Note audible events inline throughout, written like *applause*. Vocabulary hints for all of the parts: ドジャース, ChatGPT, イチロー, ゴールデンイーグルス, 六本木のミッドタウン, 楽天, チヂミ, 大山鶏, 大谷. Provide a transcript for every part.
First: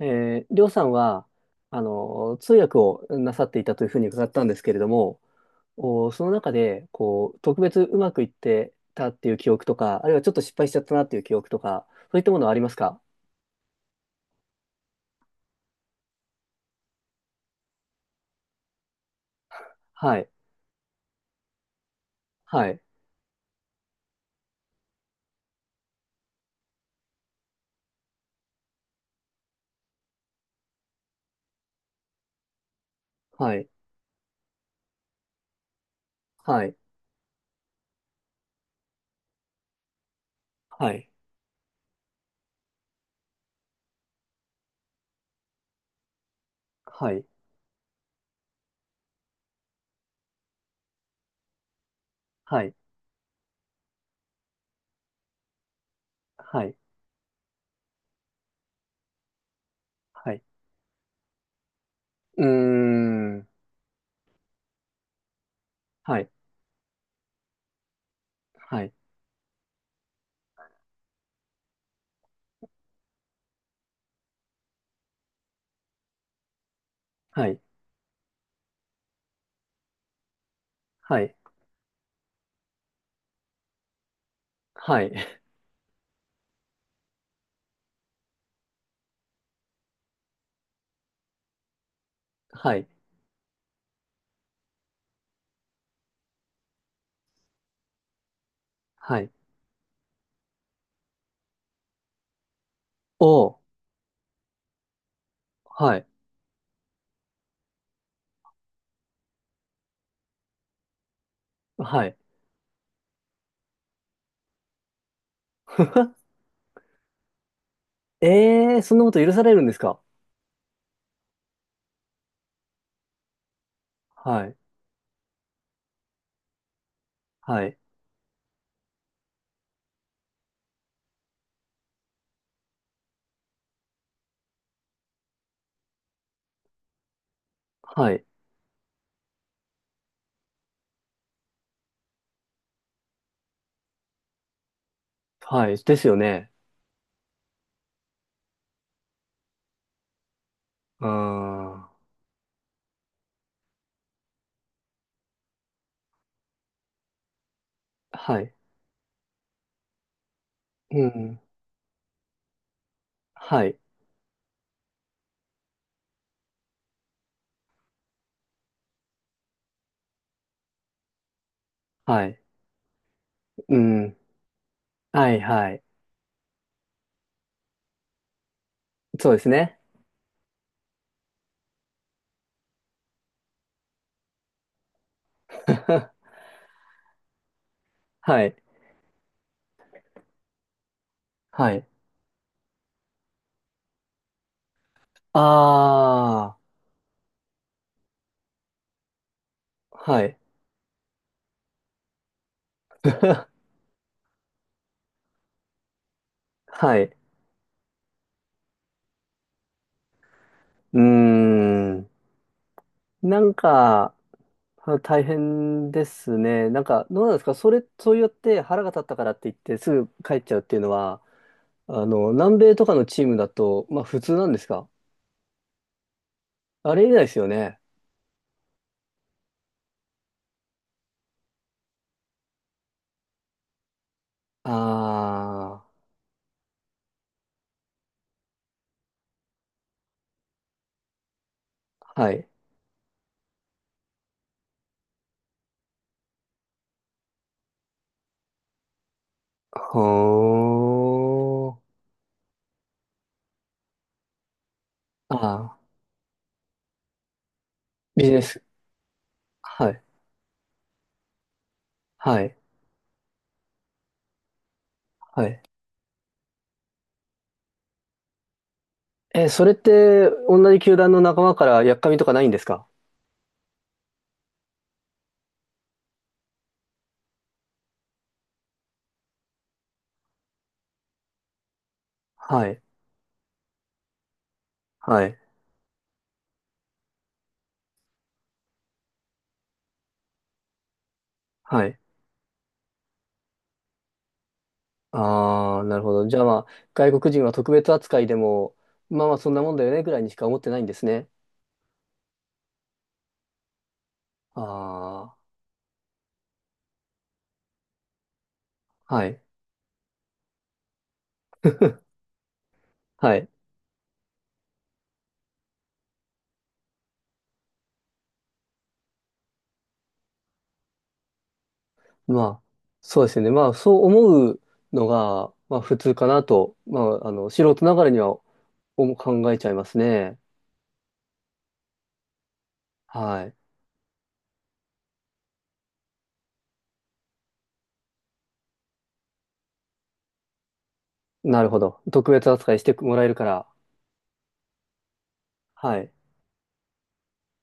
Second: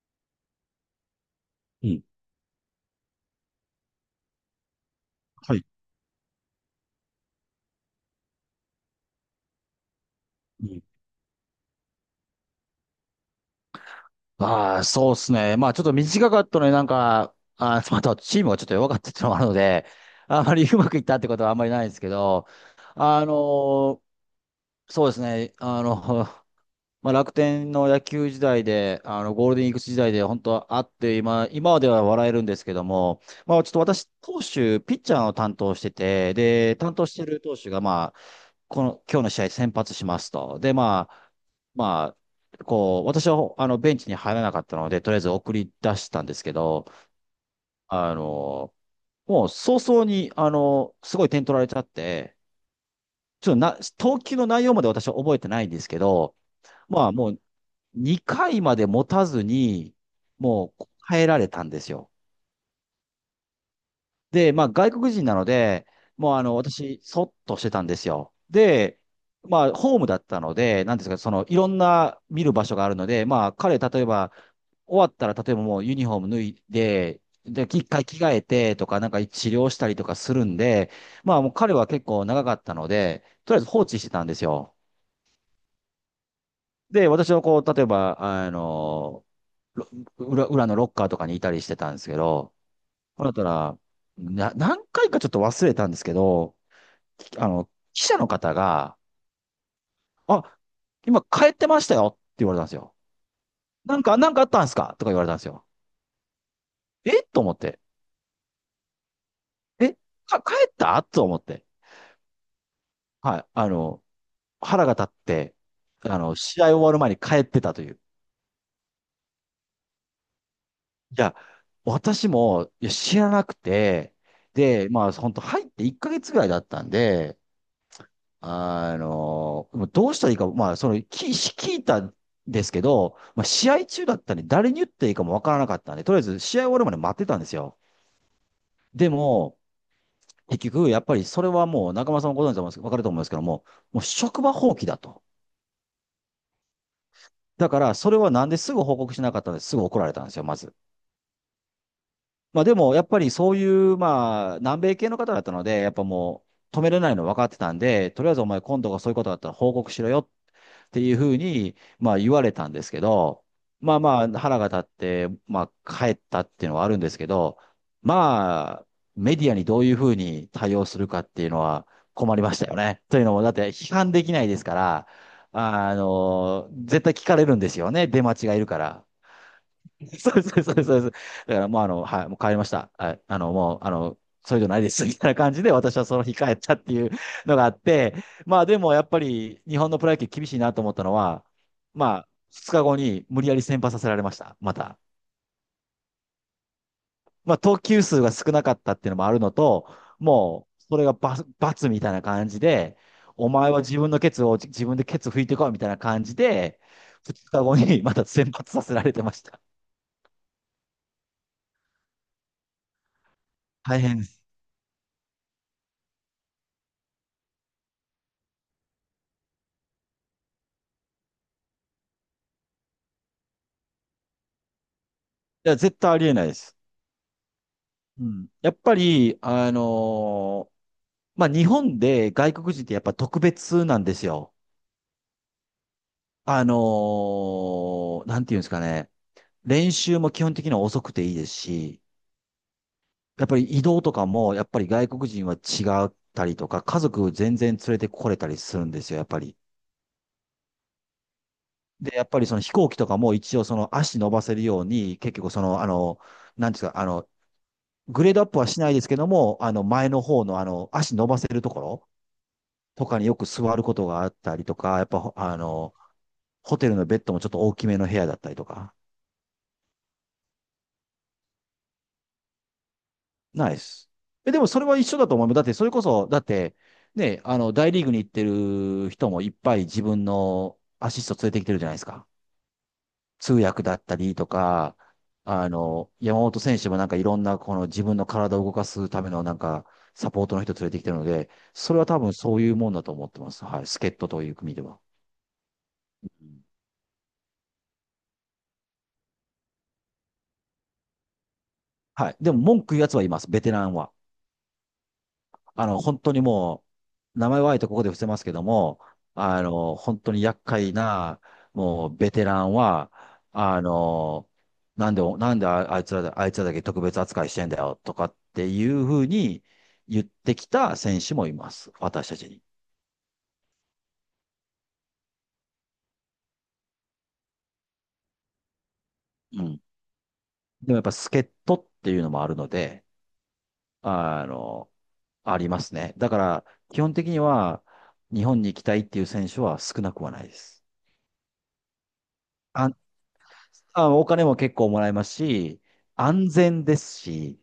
りょうさんは、うん。通訳をなさっていたというふうに伺ったんですけれども、はい。その中で、こう、特別うまくいってたっていう記憶とか、あるいはちょっと失う敗しちゃん。ったなっていう記憶とか、そういったものはありますか？ああ、そうですね。まあ、ちょっと短かったのになんか、*laughs* チームがちょっと弱かったっていうのもあるので、はい、あまりうまくいったってことはあんまりないんですけど、はい、あのーそうですね。*laughs* まあ、楽天の野球時代で、ゴールデンイーグルス時代で本当はあって、今までは笑えるんですけども、はまあ、い、ちょっと私、投手、ピッチャーを担当してて、はで、い、担当してる投手が、この、今日の試合先発しますと。で、はまい、あ、まあ、こう、私は、ベンチに入らなかったので、とりあえず送り出したんですけど、はい、あの、もう早々に、すごい点取られちゃって、はい、ちょっとな、投球の内容まで私は覚えてないんですけど、はい、まあもう2回まで持たずに、はい。もう変えられたんですよ。うーん、で、まあ外国人なので、はい、もう私、そっとしてたんですよ。はい、で、まあホームだったので、なんですか、そのいろんな見る場所があるので、まあ彼、例えば終わったら、例えばもうユニフォーム脱いで、はい、で、一回着替えてとか、なんか治療したりとかするんで、はまい、あもう彼は結構長かったので、とりあえず放置してたんですよ。はい、で、私はこう、例えば、ろ裏のロッカーとかにいたりしてたんですけど、はい、ほんだったら、何回かちょっと忘れたんですけど、記者の方が、はい。あ、今帰ってましたよって言われたんですよ。おー、なんかあったんですかとか言われたんですよ。はい、えと思って。え帰ったと思って。はい。はい。腹が立って、*laughs* 試合終わる前に帰ってたという。ええー、そんなこと許されるんですか？いや、私も、いや、知らなくて、はい。で、まあ、本当入って1ヶ月ぐらいだったんで、はい。もうどうしたらいいか、まあ、聞いたんですけど、まあ、試合中だったんで、誰に言っていいかもわからなかったんで、とりあえず試合終わるまで待ってたんですよ。はい。でも、結局、やっぱりそれはもう、中村さんもご存知だと思うんですけど、わかると思うんですけども、もう職場放棄だと。はい。ですよね。だから、それはなんですぐ報告しなかったんですぐ怒られたんですよ、まず。あまあ、でも、やっぱりそういう、まあ、南米系の方だったので、やっぱもう、止めれないの分かってたんで、あ。とりあえはずおい。前今度がそういうことだったら報告しろよっってういうふうん。に、まあ言われたんですけど、はい。まあまあ腹が立って、まあ帰ったっていうのはあるんですけど、まあ、メディアにどういうふうに対応するかっていうのはは困い。りましたよね。というのも、だってう批判ん。できないですから、はい、はい。絶対聞かれるんですよね、出待ちがいるから。そうですね。*laughs* そうです、そうです、そうです。だからもうはい、もう帰りました。はい、もう、それじゃないです、*laughs* みたいな感じで私はその *laughs* 日帰ったっていうのがあって、はい。まあでもやっぱり日本のプロ野球厳しいなと思ったのは、はい。まあ、2日後に無理やり先発させられました、また。ああ。まあ、投球数が少なかったっていうのもあるのと、はい。もう、それが罰、罰みたいな感じで、お *laughs* 前は自分のケツを自分でケツ拭いてこいみたいな感じで、はい。う2日後にまた先発させられてました。ーん。なん大か、変です。あ大変ですね。なんか、どうなんですかそれ、そうやって腹が立ったからって言ってすぐ帰っちゃうっていうのは、南米とかのチームだと、まあ普通なんですか？いや、絶対ありえないです。あれ以来ですよね。うん。やっぱり、まあ、日本で外国人ってやっぱ特別なんですよ。ああのなんていうんですかね。練習も基本的には遅くていいですし、あ。はい。やっぱり移動とかも、やっぱり外国人は違ったりとか、家族全然連れてこれたりするんですよ、やっぱり。ほーで、やっぱりその飛行機とかも一応その足伸ばせるように、結あ局あ、なんていうんですか、グビレジードネアップス。はしないですけども、はい。前の方の足伸ばせるところ、はい。とかによく座ることがあったりとか、やっぱはい。ホテルのベッドもちょっと大きめの部屋だったりとか。え、それって、同じ球団の仲間から、やっかみとかないんですか？ないです。え、でもそれは一緒だと思う。だって、それこそ、だって、ね、大リーグに行ってる人もいっぱい自分のアシスト連れてきてるじゃないですか。はい。通訳だったりとか、はい。山本選手もなんかいろんなこの自分の体を動かすためのなんかサポートの人連れてきてるので、はそい。れは多分そういうもんだと思ってます。はい。助っ人という組では。ああ、なるほど。じゃあまあ、外国人は特別扱いでも、まあまあ、そんなもんだよね、ぐらいにしか思ってないんですね。はい。でも文句言うやつはいます。ベテランは。あ本当にもう、名前はあえてここで伏せますけども、あ、はい。本当に厄介な、も *laughs* う、ベテランは、はい。あの、なんでああいつらだ、あいつらだけ特別扱いしてんだよ、とかっていうふうに言ってきた選手もいます。私たまちあ、に。そうですよね。まあ、そう思うのが、まあ、普通かなと、まあ、素人ながらには思考えうちゃいん。ますね。でもやっぱ、助っ人っていうのもあるので、はい。あの、ありますね。だから、基本的には、日本に行きたいっていう選手は少なくはないです。なるほど。特別扱いして安もらえるから。お金も結構もらえますし、はい。安全ですし、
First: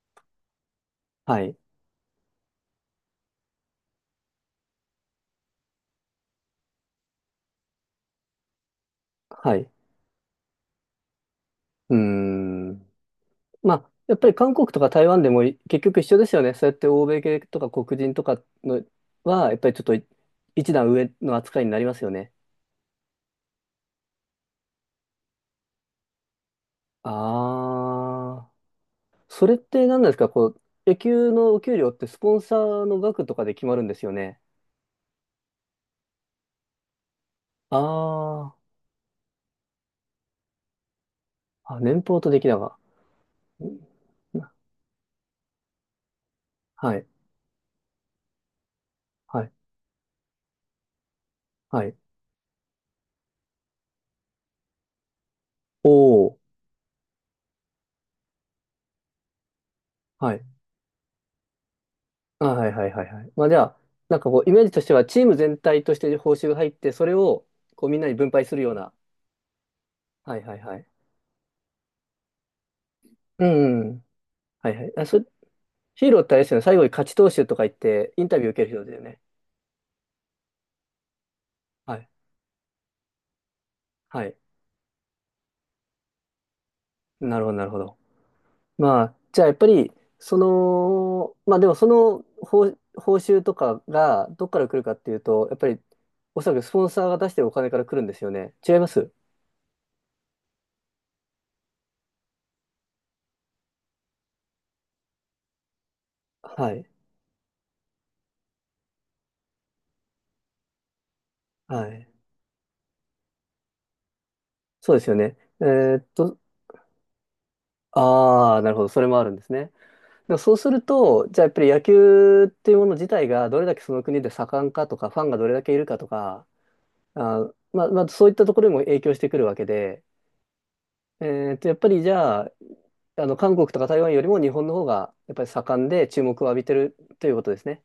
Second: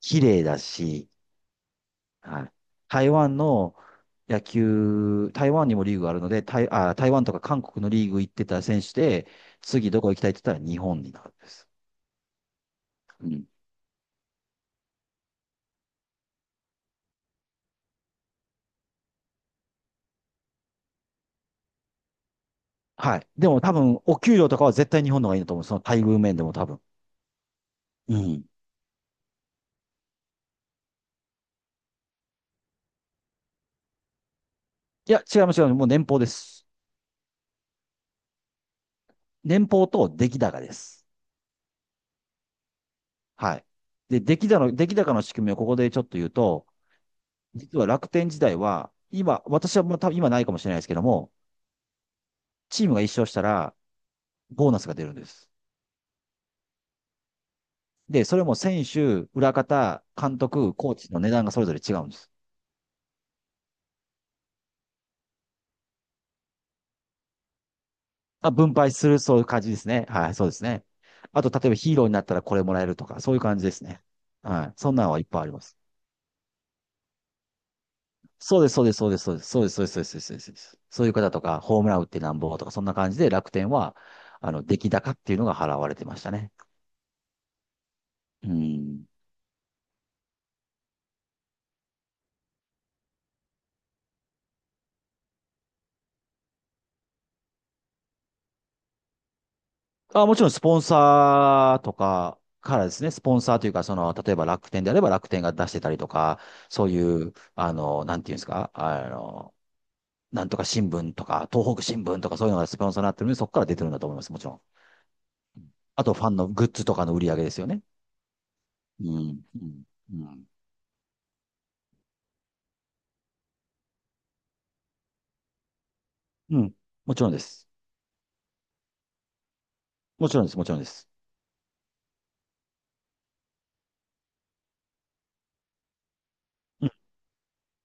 綺麗だし、はい。はい。台湾の野球、台湾にもリーグがあるので、台湾とか韓国のリーグ行ってた選手で、はい。次どこ行きたいって言ったら日本になるんです。うーん。うん。まあ、やっぱり韓国とか台湾でも結局一緒ですよね。そうやって欧米系とか黒人とかのは、やっぱりちょっと一段上の扱いになりますよね。はい。でも多分、お給料とかは絶対日本の方がいいなと思う。その待遇面でも多分。うん。あー。それって何なんですか、こう、野球のお給料ってスポンサーの額とかで決まるんですよね？いや、違います、違います。もう年俸です。あー。年俸と出来高です。あ、年俸と出来高。はうい。ん、で、出来高の仕組みをここでちょっと言うと、はい。実は楽天時代は、今、はい。私はもう多分今ないかもしれないですけども、はい。チームが1勝したら、ボーナスが出るんです。おお、で、それも選手、裏方、は監い。督、コーチの値段がそれぞれ違うんです。あ、はい、はい、はい、はい。まあじゃあ、なんかこう、イメージとしては、チーム全体として報酬が入って、それを、こう、みんなに分配まあ、するよ分う配な。する、そういう感じですね。はい、はい、そうではい、すはね。い。あと、例えばヒーローになったらこれもらえるとか、そういうう感じですね。ん。ははい。い、はそい。んなあ、のはいっぱいあります。ヒーローってあれですよね。最後に勝ち投手とか言って、インタビューそう受でけす、るそ人うでだす、よそうでね。す、そうです、そうです、そうです、そうです、そうです、そうです。そういう方とか、ホームはラン打っい。てなんぼとか、そんな感じで楽天は、はい。出来高っていうのが払われてましたね。なるほど、なるほど。うまん。あ、じゃあやっぱり、まあでもその報酬とかが、どっから来るかっていうと、やっぱり、おそらくスポンサーが出してるお金から来るんですよね。違います？あ、もちろんスポンサーとかからですね、スポンサーというか、その、例えば楽天であれば楽天が出してたりとか、はい。そういう、なんていうんですか、なんとか新聞とか、東北は新い。聞とかそういうのがスポンサーになってるので、そこから出てるんだと思います、もちろん。そうですよね。あと、ファンのグッズとかの売り上げですよね。ああ、なるほど。そうれもあるんでん、すうね。ん、うでもん。そうすると、じゃあやっぱり野球っていうもの自体がどれだけその国で盛んかとか、ファンがどれだけいるかとか、うん。もちろんであー、す。まあ、まあ、そういったところにも影響してくるわけで、もちろんです、もちろんです。えやっぱりじゃあ、韓国とか台湾よりも日本の方がやっぱり盛んで注目を浴びてうん、るということですね。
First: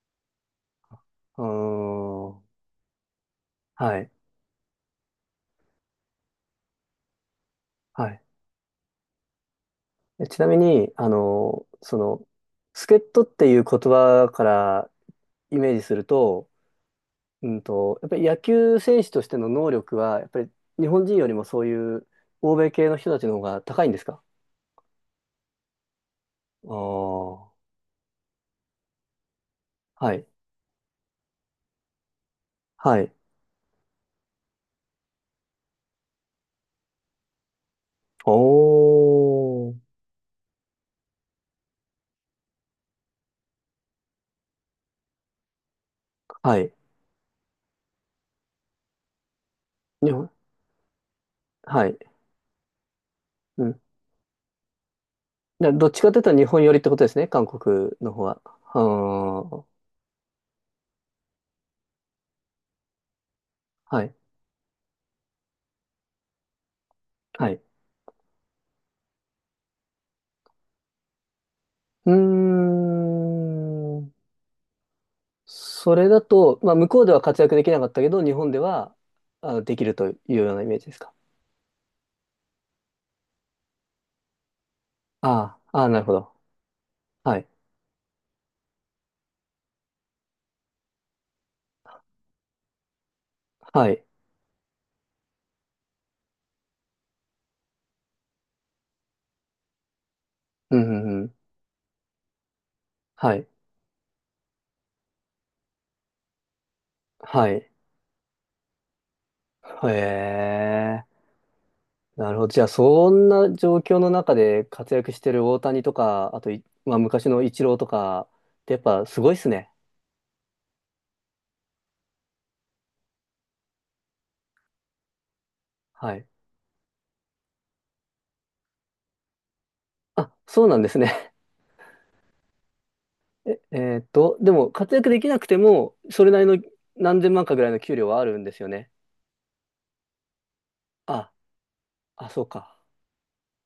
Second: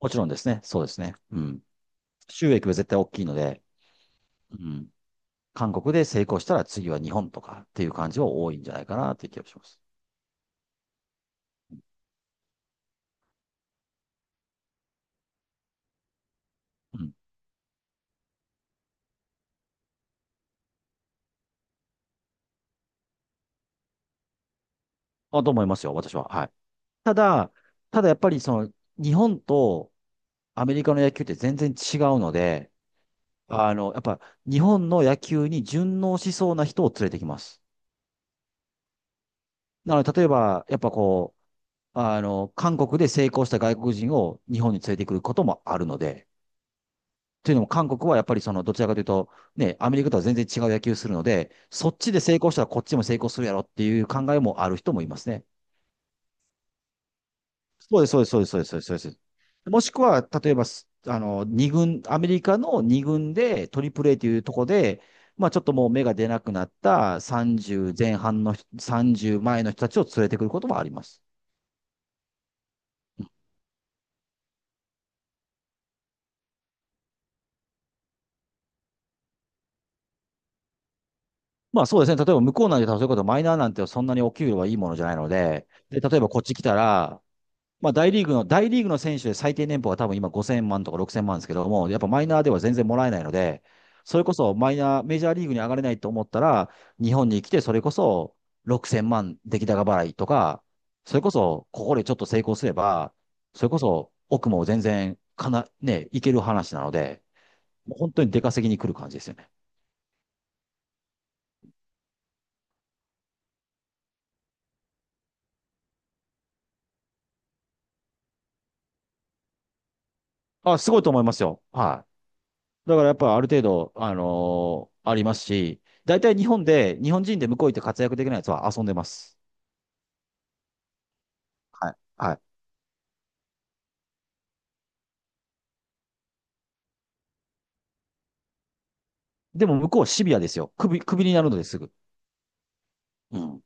もちろんですね、そうですね。ううん。ーん。収益は絶対大きいので、はい。うん。韓国で成功したら次は日本とかっていうは感い。じは多いんじゃないかなっていう気がします。ちなみに、助っ人っていう言葉からイメージすると、うん。やっぱり野球選手としての能力は、やっぱり日本人よりもそういう欧米系の人たちの方が高いんですか？あ、と思いますよ、私は。はい。たああ、だ、ただやっぱりその、日本とはい、アメリカの野球って全然違うので、はい。あの、やっぱ日本の野球に順応しそうな人を連れてきます。おー、なので、例えば、やっぱこう、あの、韓国で成功した外国人を日本に連れてくることもあるので、はい。というのも韓国はやっぱりその、どちらかというと、ね、アメリ日カとは本、全然違う野球するので、はそっい。ちで成功したらこっちも成功するやろうっん。ていう考えもある人もいますね。どっちかというと日本寄りってことですね、韓国そうです、のそう方です、そは。うです、そうあです、そうです。そうでー、す。もしくは、例えばす、あの、二軍、アメリカの二軍で、トリプはル い、A というとこで、まあちょっともう目が出なくなったはい。30前半の人、30前の人たちを連れてくることもあります。うーん。それだと、まあ、向こうでは活躍できなかったけど、日本では、あ、できるというようなイメージですか？まあそうですね。例えば向こうなんて、そういうことマイナーなんてそんなにお給料はいいものじゃないのあで、あ、ああ、なで、るほ例えばど。こっち来たら、はい。まあ、大リーグの選手で最低年俸は多分今5000万とか6000万ですけども、やっぱマイナーでは全然もらえないので、はい。それこそマイナー、メジャーリーグに上がれないと思ったら、日本に来てそれこそ6000万出来高払いとか、うん、うそれん、うこん。そここでちょっと成功すれば、はい。それこそ奥も全然かな、ね、いける話なので、はい。もう本当に出稼ぎに来る感じですよね。へえ。なるほど。じゃあ、そんな状況の中で活躍してる大谷とか、あとまあ、昔のイチローとかってやっぱすごいっすね。あ、すごいと思いますよ。はい。だからやっぱある程度、ありますし、は大い。体日本で、日本人で向こう行って活躍できないやつは遊んでます。あ、そうなんですね。は *laughs* え、えーっと、でも活躍できなくても、それなりの何千万かぐらいの給料はあるんですよね。い。でも向こうはシビアですよ。首あ、になるのですぐ。あ、そうか。うん。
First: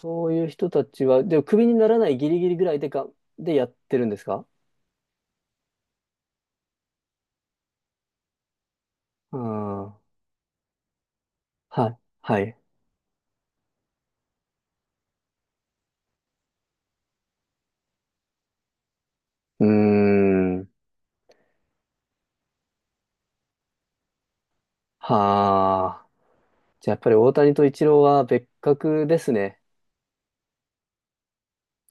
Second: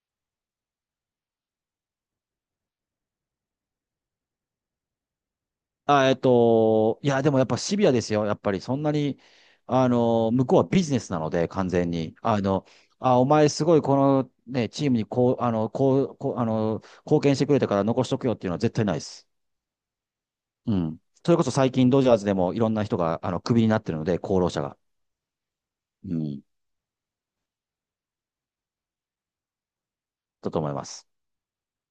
そういう人たちは、でもクビにならないギリギリぐらいでやってるんですか？いや、でもやっぱシビアですよ。やっぱりそんなに、うん。あはの、向こうはビジネスなので、完全い。に。はい。あ、お前すごいこのね、チームに貢献してくれたから残しとくよっていうのは絶対ないです。うーん。うん。それこそ最近ドジャースでもいろんな人が、あの、首になってるので、功労者が。はあ。うん。じゃあやっぱり大谷とイチローは別格ですね。だと思います。